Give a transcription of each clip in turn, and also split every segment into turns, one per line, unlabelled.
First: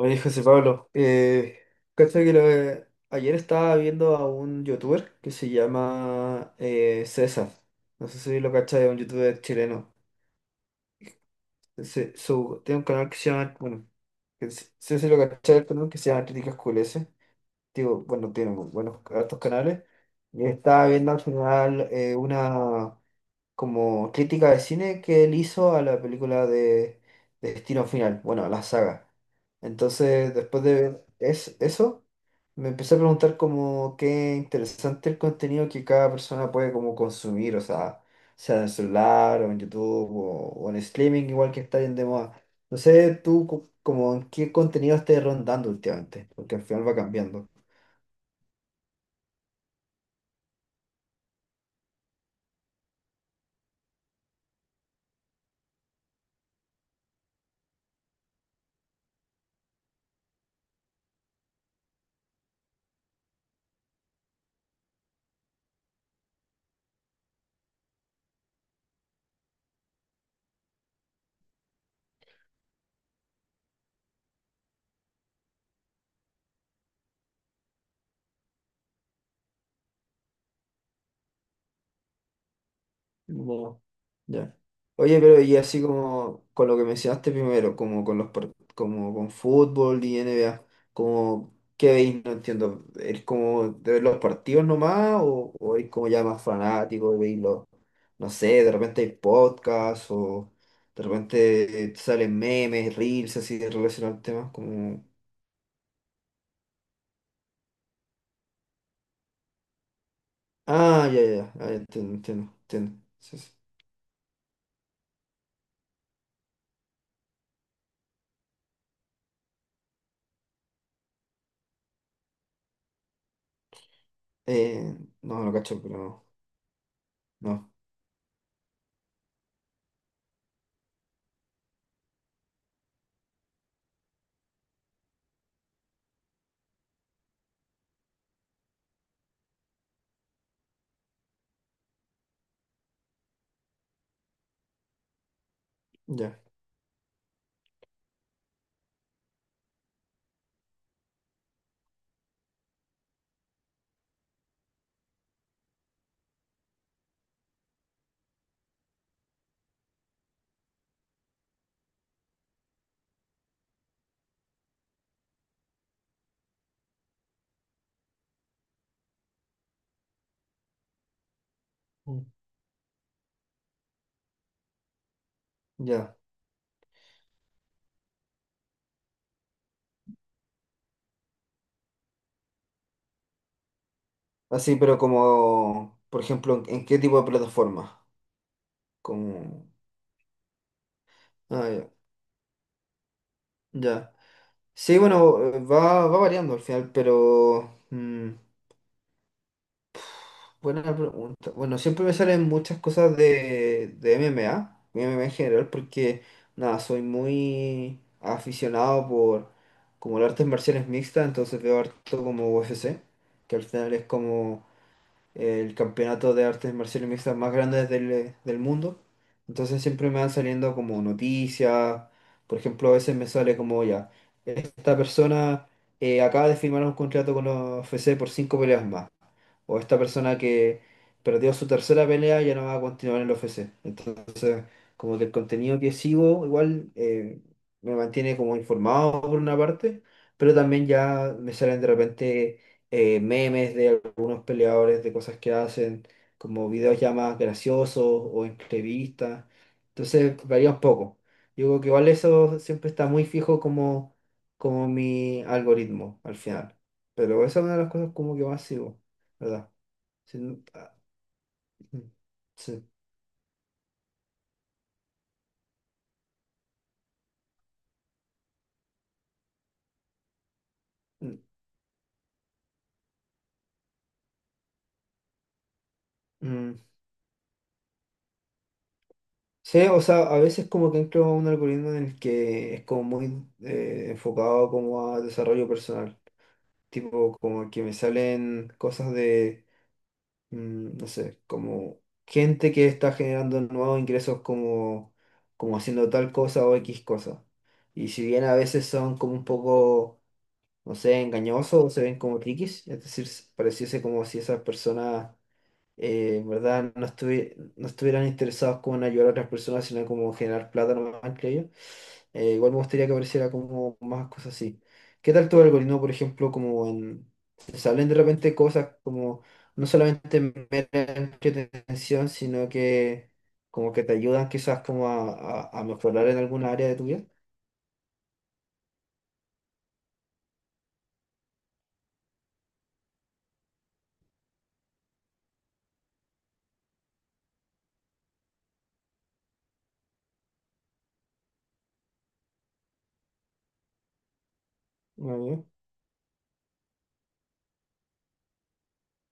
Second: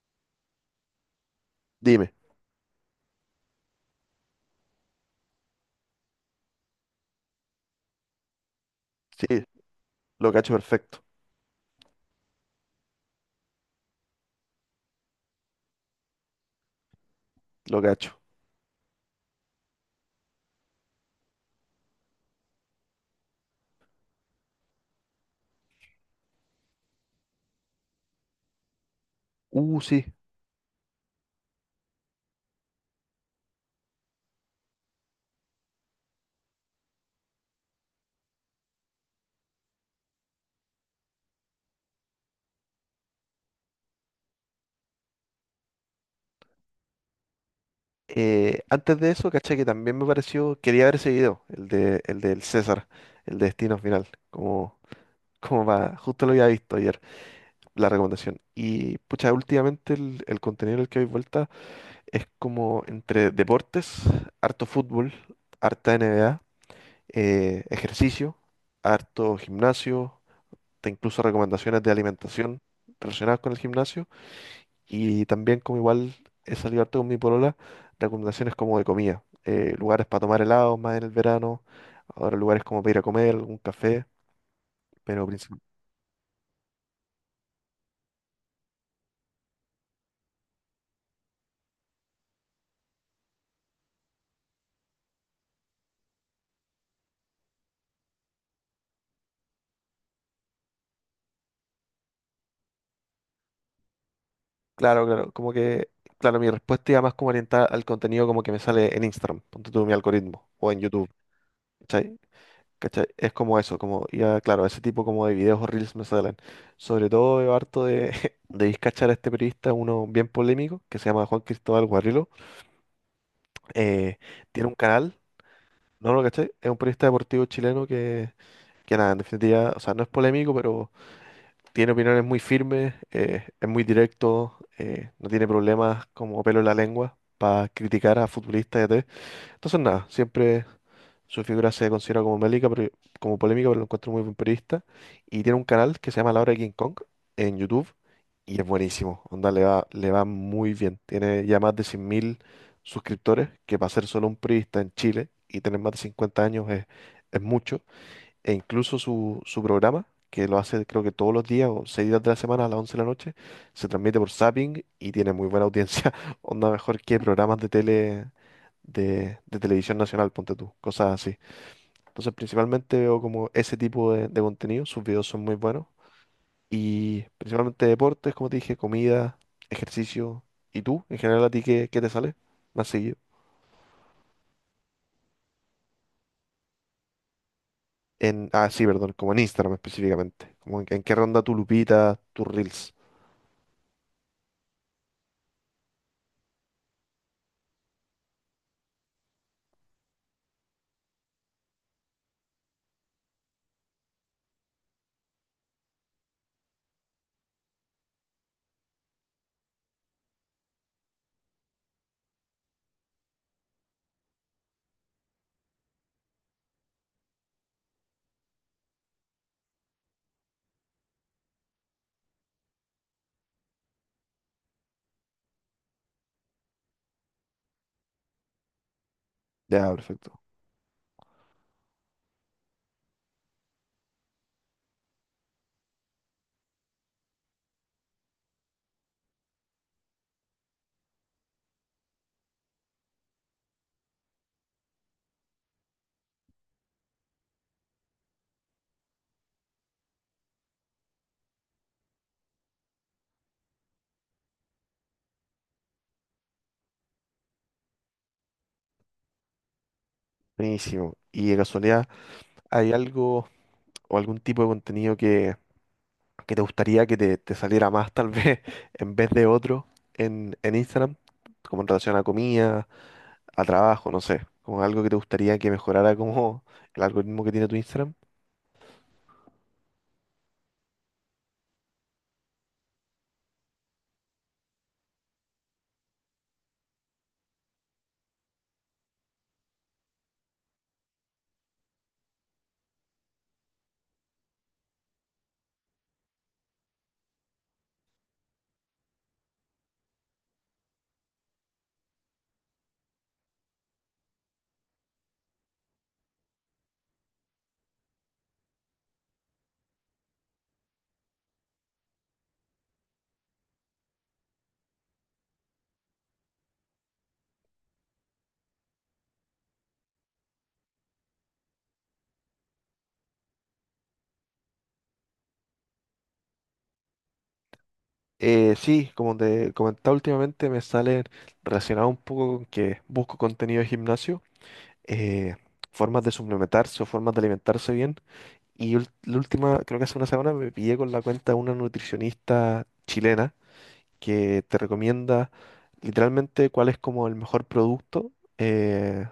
Oye, José Pablo,
Dime,
cacha que lo- ayer estaba viendo a un youtuber que se llama César. No sé si lo cachai, es un
sí,
youtuber chileno.
lo cacho perfecto,
Tiene un canal que se llama, bueno, no sé si lo cachai, el canal que se llama Críticas QLS.
lo
Digo,
cacho.
bueno, tiene buenos hartos canales. Y estaba viendo al final una como crítica de cine que él hizo a la película de Destino Final, bueno, a la saga.
Sí.
Entonces, después de ver eso, me empecé a preguntar como qué interesante el contenido que cada persona puede como consumir, o sea, sea en el celular o en YouTube o en streaming, igual que está bien de moda. No sé, tú como en qué contenido estés rondando últimamente, porque al final va cambiando.
Antes de eso, caché que también me pareció, quería ver ese video, el del César, el de Destino Final, como, como va, justo lo había visto ayer, la recomendación. Y pucha, últimamente el contenido en el que doy vuelta es como entre deportes, harto fútbol, harta NBA, ejercicio, harto gimnasio, te incluso recomendaciones de alimentación relacionadas con el gimnasio. Y también como igual he salido harto con mi polola, recomendaciones como de comida. Lugares para tomar helados más en el verano, ahora lugares como para ir a comer, algún
Bueno,
café,
ya. Oye,
pero
pero y así como con lo que mencionaste primero, como con los como con fútbol y NBA, como qué veis, no entiendo, ¿es como de ver los partidos nomás o es como ya más fanático y veis los, no sé, de repente hay podcasts o de repente salen memes, reels así de relacionados al tema como?
claro, claro, claro, mi respuesta iba más como orientada al contenido como que me sale en Instagram, ponte tú mi algoritmo, o en
Ah,
YouTube,
ya, ya, ya, ah, ya, entiendo,
¿cachai?
entiendo, entiendo.
¿Cachai? Es
Sí, sí.
como eso, como, ya, claro, ese tipo como de videos o reels me salen. Sobre todo veo harto de, de discachar a este periodista, uno bien polémico, que se llama Juan Cristóbal Guarrilo. eh, Tiene un
Eh,
canal.
no, no cacho, pero
No lo
no,
cachai, es un periodista deportivo
no,
chileno que nada, en definitiva, o sea, no es polémico, pero tiene opiniones muy firmes, es muy directo, no tiene problemas como pelo en la lengua para criticar a futbolistas y a entonces, nada, siempre su figura se considera como mélica, pero, como polémica, pero lo encuentro muy buen periodista. Y tiene un canal que se llama
ya.
La Hora de King Kong en YouTube y es buenísimo. Onda, le va muy bien. Tiene ya más de 100.000 suscriptores, que para ser solo un periodista en Chile y tener más de 50 años es mucho. E incluso su programa, que lo hace creo que todos los días o seis días de la semana a las 11 de la noche, se transmite por Zapping y tiene muy buena audiencia, onda mejor que programas de tele de televisión nacional, ponte tú, cosas así.
Mm.
Entonces principalmente veo como ese tipo de contenido, sus videos son muy buenos
Ya.
y principalmente deportes, como te dije, comida, ejercicio. Y tú, en general a ti, qué te sale más seguido?
Así, pero como, por ejemplo, ¿en qué tipo de plataforma?
En, ah, sí, perdón, como en
Como...
Instagram específicamente. Como en qué ronda tu
Ah, ya.
Lupita, tus Reels.
Ya. Sí, bueno, va variando al final, pero buena pregunta. Bueno, siempre me salen muchas cosas de MMA, MMA en general, porque, nada, soy muy aficionado por como las artes marciales mixtas, entonces veo harto como UFC, que al final es como el campeonato de artes marciales mixtas más grande del mundo. Entonces siempre me van saliendo como noticias. Por ejemplo, a veces me sale como ya, esta persona acaba de firmar un contrato con la UFC por cinco peleas más. O
Ya,
esta persona
perfecto.
que perdió su tercera pelea ya no va a continuar en la UFC. Entonces, como que el contenido que sigo igual me mantiene como informado por una parte, pero también ya me salen de repente memes de algunos peleadores, de cosas que hacen, como videos ya más graciosos o entrevistas. Entonces varía un poco. Yo creo que igual eso siempre está muy fijo como mi algoritmo al final. Pero esa es una de las cosas como que más sigo, ¿verdad? Sí, ah,
Buenísimo. Y de
mm,
casualidad,
sí,
¿hay algo o algún tipo de contenido que te gustaría que te saliera más, tal vez, en vez de otro en Instagram?
mm,
Como en relación a comida, a trabajo, no sé. Como algo que te gustaría que mejorara como
mm.
el algoritmo que tiene tu Instagram.
Sí, o sea, a veces como que entro a un algoritmo en el que es como muy enfocado como a desarrollo personal, tipo como que me salen cosas de, no sé, como gente que está generando nuevos ingresos como haciendo tal cosa o X cosa. Y si bien a veces son como un poco, no sé, engañosos o se ven como triquis, es decir, pareciese como si esas personas en verdad no, no estuvieran interesados como en ayudar a otras personas, sino como en generar plata nomás, creo ellos. Igual me gustaría que apareciera como más cosas así. ¿Qué tal tu algoritmo, por ejemplo, como en, se salen de repente cosas como no solamente mera entretención, sino que como que te ayudan quizás como a mejorar en alguna área de tu vida?
Sí, como te comentaba últimamente, me sale relacionado un poco con que busco contenido de gimnasio, eh, formas de suplementarse o formas de alimentarse bien. Y la última, creo que hace una semana, me pillé con la cuenta de una nutricionista chilena que te
Ah,
recomienda
ya.
literalmente cuál es como el mejor producto, eh,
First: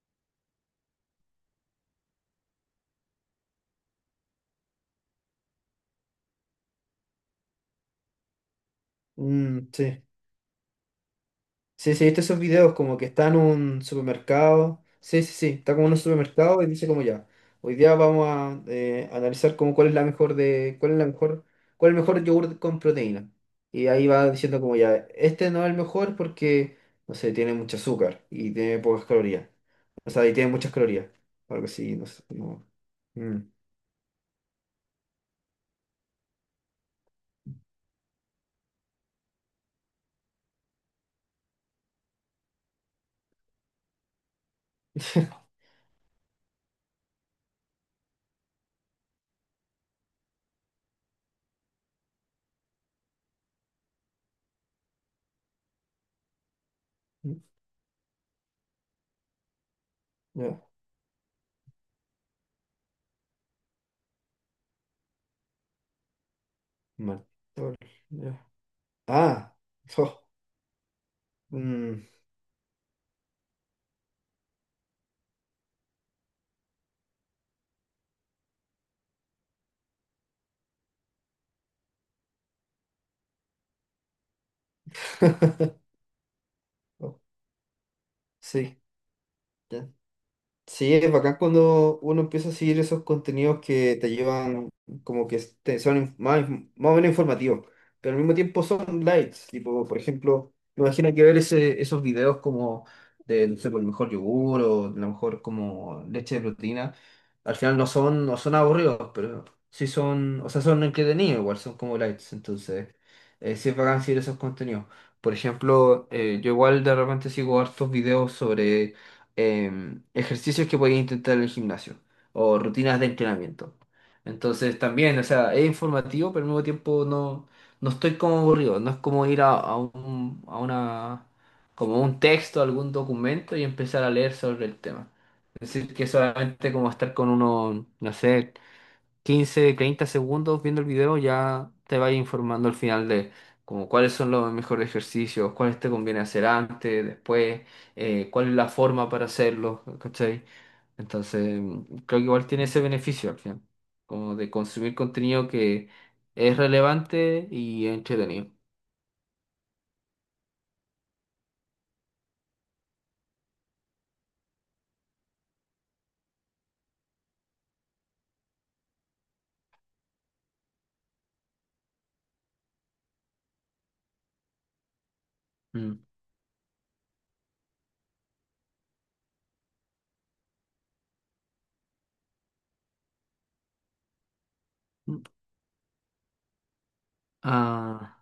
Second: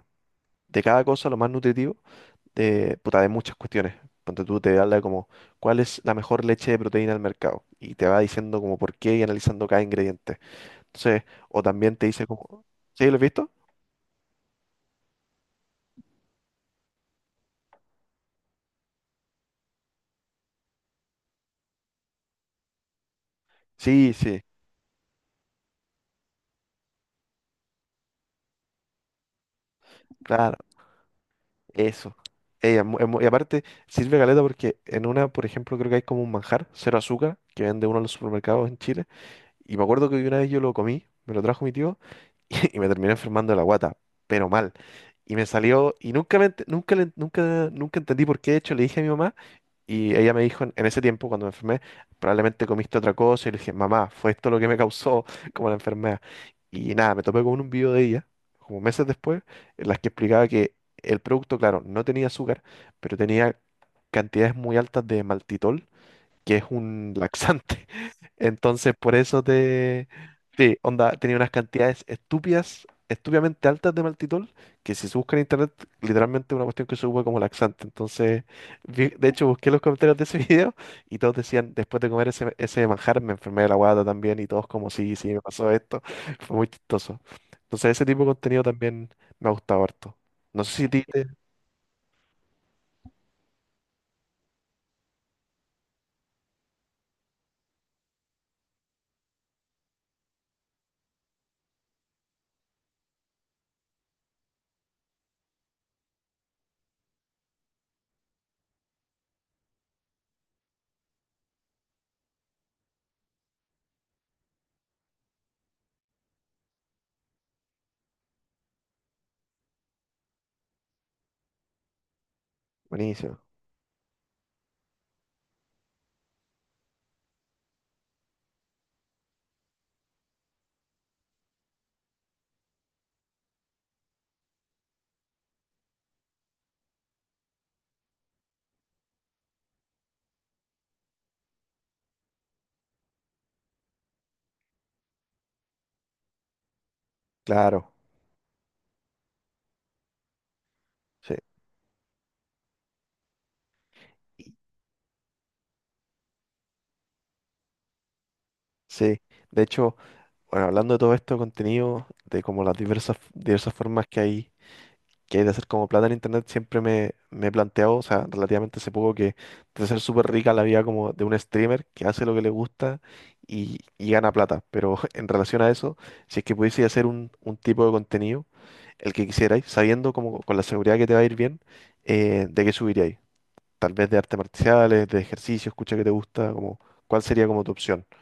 de cada cosa, lo más nutritivo, de, puta, de muchas cuestiones. Ponte tú, te habla de como cuál es la mejor leche de proteína del mercado y te va diciendo como por qué y analizando
Mm,
cada
sí.
ingrediente. Entonces, o
Sí,
también
sí,
te
viste
dice
esos
como,
videos como que
¿sí lo has
está en
visto?
un supermercado. Sí, sí, sí, está como en un supermercado y dice como ya. Hoy día vamos a analizar como cuál es la mejor de, cuál es la mejor, cuál es el mejor yogur con proteína. Y ahí
Sí,
va
sí,
diciendo como ya, este no es el mejor porque, no sé, tiene mucho azúcar y tiene pocas calorías. O sea, y tiene
claro.
muchas calorías. Algo así, no
Eso.
sé. No.
Ey, y
Mm.
aparte, sirve caleta porque en una, por ejemplo, creo que hay como un manjar, cero azúcar, que vende uno en los supermercados en Chile. Y me acuerdo que una vez yo lo comí, me lo trajo mi tío, y, me terminé enfermando de la guata, pero mal. Y me salió, y nunca, nunca, nunca, nunca entendí por qué. De hecho, le dije a mi mamá, y ella me dijo, en ese tiempo, cuando me enfermé, probablemente comiste otra cosa. Y le dije, mamá, fue esto lo que me causó como la enfermedad. Y nada, me
Mm,
topé con un video de ella, como meses después, en las que explicaba
ya,
que el producto, claro, no tenía azúcar, pero tenía cantidades muy altas de maltitol, que es un
mal. Tol-
laxante.
Ya.
Entonces, por eso
Ah,
te...
oh,
Sí, onda, tenía unas cantidades
mm,
estúpidas, estúpidamente altas de maltitol, que si se busca en internet, literalmente es una cuestión que se usa como laxante. Entonces, de hecho, busqué los comentarios de ese video y todos decían, después de comer ese manjar, me enfermé de la guata también y todos como, sí, sí, me pasó esto. Fue muy
oh,
chistoso. Entonces, ese tipo de contenido
sí.
también me ha gustado harto. No sé si a
Sí,
ti
es
te...
bacán cuando uno empieza a seguir esos contenidos que te llevan, como que son más, más o menos informativos, pero al mismo tiempo son lights. Tipo, por ejemplo, me imagino que ver esos videos como de, no sé, por el mejor yogur o la mejor como leche de proteína, al final no son aburridos, pero sí son, o sea, son entretenidos igual, son como lights. Entonces, sí es bacán seguir esos contenidos. Por ejemplo, yo igual de repente sigo hartos videos sobre ejercicios que podéis intentar en el gimnasio o rutinas de
Buenísimo.
entrenamiento. Entonces también, o sea, es informativo, pero al mismo tiempo no, no estoy como aburrido. No es como ir a una, como un texto, algún documento y empezar a leer sobre el tema. Es decir, que solamente como estar con uno, no sé, 15, 30 segundos viendo el video, ya te vas informando al final de como cuáles son los mejores ejercicios, cuáles te conviene hacer antes, después,
Claro,
cuál es la forma para hacerlo, ¿cachai?
sí.
Entonces, creo que igual tiene ese beneficio al final, como de consumir contenido que es relevante y entretenido.
Sí, de hecho, bueno, hablando de todo esto, contenido, de como las diversas, diversas formas que hay de hacer como plata en internet, siempre me he planteado, o sea, relativamente hace poco que debe ser súper rica la vida como de un streamer que hace lo que le gusta y gana plata. Pero en relación a eso,
Mm.
si es que pudiese hacer un tipo de contenido, el que quisierais, sabiendo como con la seguridad que te va a ir bien, ¿de qué subiríais? Tal vez de artes marciales, de ejercicio, escucha que te gusta, como, ¿cuál sería como tu opción?
Ah,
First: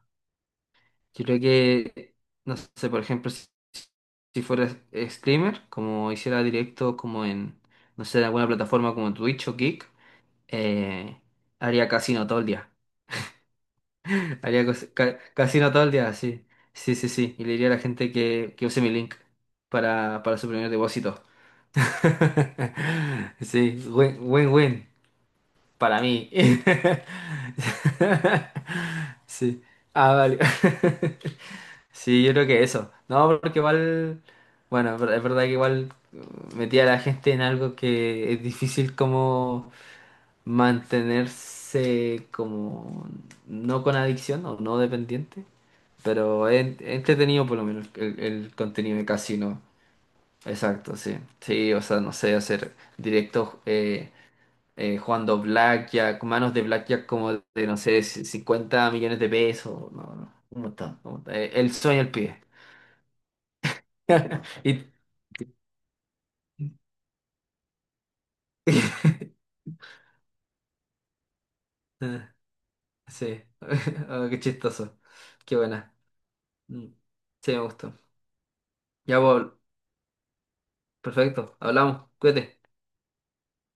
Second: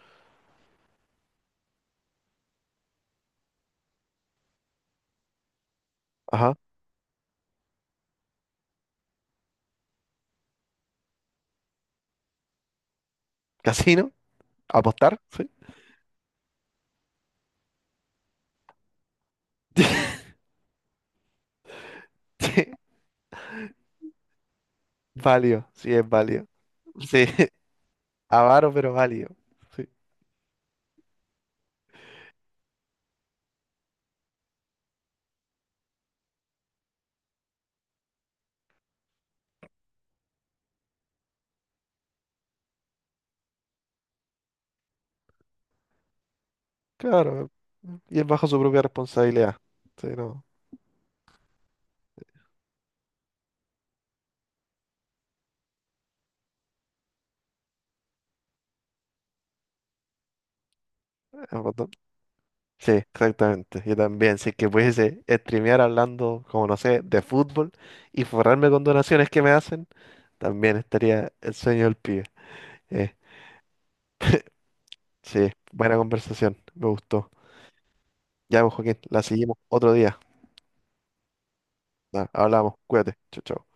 yo creo que, no sé, por ejemplo, si fuera streamer, como hiciera
Ajá,
directo como no sé, en alguna plataforma como Twitch o Kick, eh, haría casino todo el día.
casino,
Haría
apostar, ¿sí?
casino todo el día, sí. Sí, sí, sí. Y le diría a la gente que use mi link para su primer depósito. Sí, win, win, win.
Válido, sí,
Para
es
mí.
válido. Sí, avaro, pero válido.
Sí.
Sí,
Ah, vale. Sí, yo creo que eso. No, porque igual, bueno, es verdad que igual metía a la gente en algo que es difícil como mantenerse como no con adicción o no dependiente, pero es entretenido
claro.
por lo menos el,
Y es bajo
el
su propia
contenido de
responsabilidad.
casino.
Sí, no,
Exacto, sí. Sí, o sea, no sé, hacer directos jugando blackjack, manos de blackjack como de, no sé, 50 millones de pesos, no, no, un montón, un montón.
es
El
verdad.
sueño al pie.
Sí, exactamente. Yo también, si es que
Y-
pudiese streamear hablando, como no sé, de fútbol y forrarme con donaciones que me hacen, también estaría el sueño del pibe.
Ah,
Eh,
sí, oh, qué chistoso.
sí,
Qué
buena
buena.
conversación, me
Mm.
gustó.
Sí, me gustó.
Ya, pues, Joaquín,
Ya,
la
pues,
seguimos otro día.
perfecto. Hablamos.
Nah,
Cuídate.
hablamos, cuídate. Chau, chau.